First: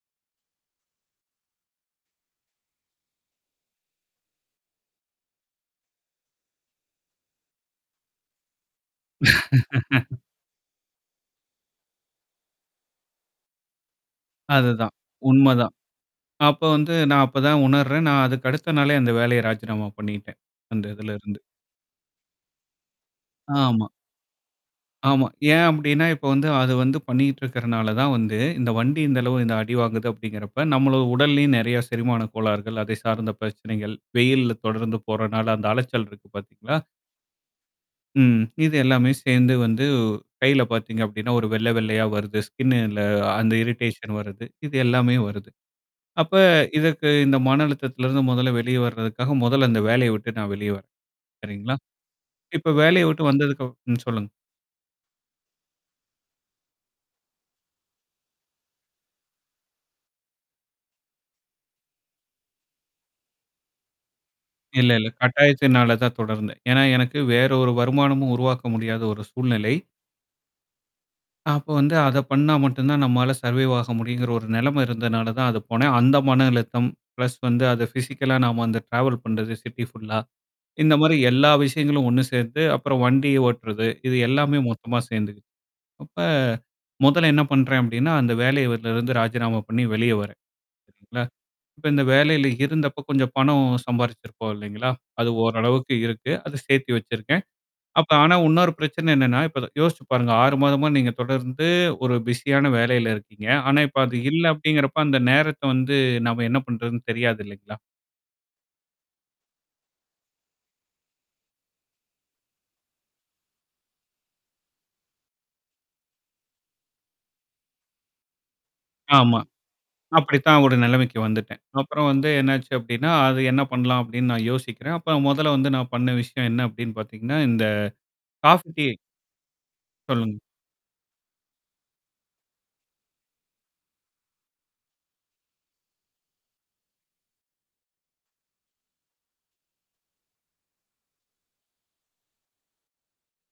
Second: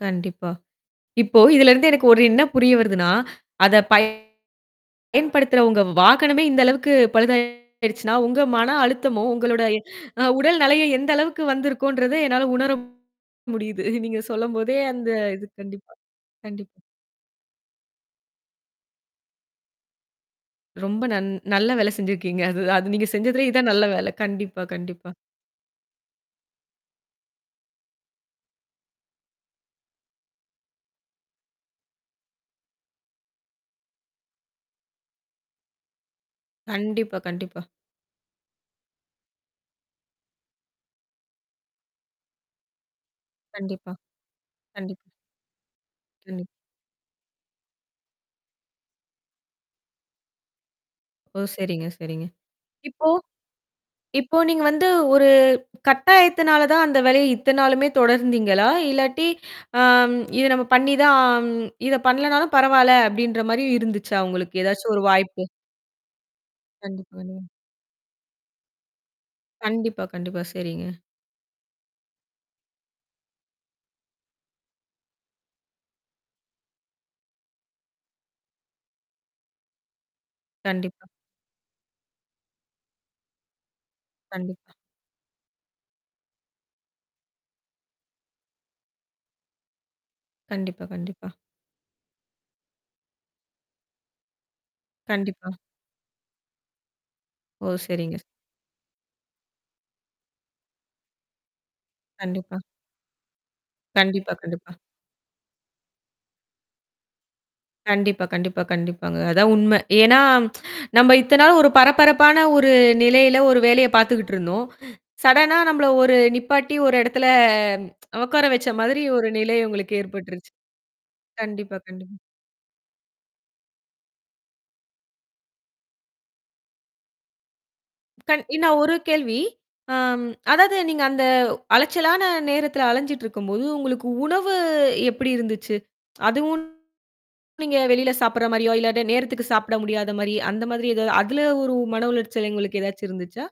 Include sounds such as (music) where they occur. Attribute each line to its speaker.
Speaker 1: கண்டிப்பா. இப்போ இதுல இருந்து எனக்கு ஒரு என்ன புரிய வருதுன்னா, அதை, பய் பயன்படுத்துறவங்க வாகனமே இந்த அளவுக்கு பழுதாயிடுச்சுன்னா, உங்க மன அழுத்தமும், உங்களோட,
Speaker 2: (laughs)
Speaker 1: அ, உடல் நலையும் எந்த அளவுக்கு வந்திருக்கும்ன்றதை என்னால உணர முடியுது. நீங்க சொல்லும் போதே
Speaker 2: அதுதான்.
Speaker 1: அந்த இது.
Speaker 2: உண்மதான்.
Speaker 1: கண்டிப்பா
Speaker 2: அப்போ
Speaker 1: கண்டிப்பா.
Speaker 2: வந்து நான் அப்பதான் உணர்றேன் நான் அதுக்கு அடுத்த நாளே அந்த வேலைய ராஜினாமா பண்ணிட்டேன் அந்த
Speaker 1: ரொம்ப நன்
Speaker 2: இதுலருந்து.
Speaker 1: நல்ல வேல செஞ்சிருக்கீங்க. அதுதான் அது நீங்க செஞ்சதிலே இதுதான் நல்ல
Speaker 2: ஆமா.
Speaker 1: வேல. கண்டிப்பா கண்டிப்பா.
Speaker 2: ஆமா. ஏன் அப்படின்னா இப்ப வந்து, அது வந்து பண்ணிட்டு இருக்கனாலதான் வந்து, இந்த வண்டி, இந்த அளவு இந்த அடி வாங்குது அப்படிங்கறப்ப நம்ம உடல்லயும் நெறைய செரிமான கோளாறுகள் அதை சார்ந்த பிரச்சனைகள், வெயில்ல தொடர்ந்து போறனால அந்த அலைச்சல் இருக்கு பாத்தீங்களா?
Speaker 1: கண்டிப்பா, கண்டிப்பா.
Speaker 2: ம். இது எல்லாமே சேர்ந்து வந்து கையில பாத்தீங்க அப்படின்னா, ஒரு வெள்ளை வெள்ளையா வருது ஸ்கின்ல அந்த
Speaker 1: கண்டிப்பா,
Speaker 2: இரிடேஷன் வருது. இது
Speaker 1: கண்டிப்பா.
Speaker 2: எல்லாமே வருது. அப்ப
Speaker 1: கண்டி
Speaker 2: இதற்கு இந்த மன அழுத்தத்துல இருந்து மொதல்ல வெளிய வர்றதுக்காக மொதல்ல அந்த வேலையை விட்டு நான் வெளிய வரேன்.
Speaker 1: ஓ!
Speaker 2: சரிங்களா?
Speaker 1: சரிங்க சரிங்க.
Speaker 2: இப்ப வேலைய
Speaker 1: இப்போ
Speaker 2: விட்டு வந்ததுக்கு அப்புறம் சொல்லுங்க.
Speaker 1: இப்போ நீங்க வந்து, ஒரு கட்டாயத்தினால தான் அந்த வேலைய இத்தனை நாளுமே தொடர்ந்தீங்களா? இல்லாட்டி, ஆம், இது நம்ம பண்ணி தான், ஆம், இதை பண்ணலனாலும் பரவாயில்ல அப்படின்ற மாரி இருந்துச்சா உங்களுக்கு
Speaker 2: இல்ல
Speaker 1: ஏதாச்சும் ஒரு
Speaker 2: இல்ல.
Speaker 1: வாய்ப்பு?
Speaker 2: கட்டாயத்தினாலதான் தொடர்ந்தேன். ஏன்னா எனக்கு
Speaker 1: கண்டிப்பா. (unintelligible)
Speaker 2: வேறொரு வருமானமும் உருவாக்க முடியாத ஒரு சூழ்நிலை.
Speaker 1: கண்டிப்பா, கண்டிப்பா, செரிங்க.
Speaker 2: அப்ப வந்து அதை பண்ணா மட்டும்தான் நம்மால சர்வேவ் ஆக முடியும்ங்கிற ஒரு நிலைமை இருந்ததுனாலதான் அதுக்கு போனேன். அந்த மன அழுத்தம் பிளஸ் வந்து அது பிஸிக்கலா நாம அந்த டிராவல் பண்றது சிட்டி ஃபுல்லா இந்த
Speaker 1: கண்டிப்பா.
Speaker 2: மாதிரி எல்லா விஷயங்களும் ஒண்ணு சேர்த்து அப்புறம் வண்டி ஓட்டறது, இது எல்லாமே
Speaker 1: கண்டிப்பா.
Speaker 2: மொத்தமா சேர்ந்துக்குது. அப்ப மொதல்ல என்ன பண்றேன் அப்படின்னா, அந்த வேலையில வ, இருந்து ராஜினாமா பண்ணி வெளிய வர்றேன்.
Speaker 1: கண்டிப்பா,
Speaker 2: சரிங்களா?
Speaker 1: கண்டிப்பா.
Speaker 2: இப்ப இந்த வேலையில இருந்தப்ப கொஞ்சம் பணம் சம்பாதிச்சிருப்போம். இல்லைங்களா? அது
Speaker 1: கண்டிப்பா.
Speaker 2: ஓரளவுக்கு இருக்கு, அதை சேர்த்தி வச்சிருக்கேன்.
Speaker 1: ஓ!
Speaker 2: அப்ப
Speaker 1: சரிங்க.
Speaker 2: ஆனா, இன்னொரு பிரச்சனை, என்னன்னா இப்ப யோசிச்சு பாருங்க 6 மாதமா நீங்க தொடர்ந்து ஒரு
Speaker 1: கண்டிப்பா.
Speaker 2: பிஸியான வேலையில இருக்கீங்க. ஆனா, இப்ப அது
Speaker 1: கண்டிப்பா,
Speaker 2: இல்ல
Speaker 1: கண்டிப்பா.
Speaker 2: அப்படிங்கிறப்ப அந்த நேரத்தை வந்து நாம என்ன பண்றதுன்னு தெரியாது இல்லைங்களா?
Speaker 1: கண்டிப்பா கண்டிப்பா கண்டிப்பாங்க. அதான் உண்மை. ஏன்னா, (clicks tongue) நம்ம இத்தனை நாள் ஒரு பரபரப்பான ஒரு நிலையில ஒரு வேலைய பார்த்துகிட்டு இருந்தோம். சடனா நம்மள ஒரு நிப்பாட்டி ஒரு எடத்துல உக்கார வச்ச மாதிரி ஒரு
Speaker 2: ஆமா.
Speaker 1: நிலை உங்களுக்கு ஏற்பட்டுருச்சு.
Speaker 2: அப்படித்தான் ஒரு நிலைமைக்கு வந்துட்டேன்.
Speaker 1: கண்டிப்பா
Speaker 2: அப்புறம்
Speaker 1: கண்டிப்பா.
Speaker 2: வந்து என்ன ஆச்சு அப்படின்னா, அது என்ன பண்ணலாம் அப்படின்னு நான் யோசிக்கிறேன். அப்ப மொதல்ல வந்து, நான் பண்ண விஷயம் என்ன அப்படின்னு பார்த்தீங்கன்னா, இந்த
Speaker 1: கண் இன்னா
Speaker 2: காபி, டீ
Speaker 1: 1
Speaker 2: சொல்லுங்க.
Speaker 1: கேள்வி, ஆம்,
Speaker 2: சொல்லுங்க.
Speaker 1: அதாவது நீங்க அந்த அலைச்சலான நேரத்துல அலைஞ்சிட்டு இருக்கும் போது உங்களுக்கு உணவு எப்படி இருந்துச்சு? அதுவும், நீங்க வெளியில சாப்பிடுற மாரியோ? இல்லாட்டி நேரத்துக்கு சாப்பிட முடியாத மாதிரி, அந்த மாதிரி ஏதாவது அதுல ஒரு மன உளைச்சல் உங்களுக்கு ஏதாச்சும் இருந்துச்சா?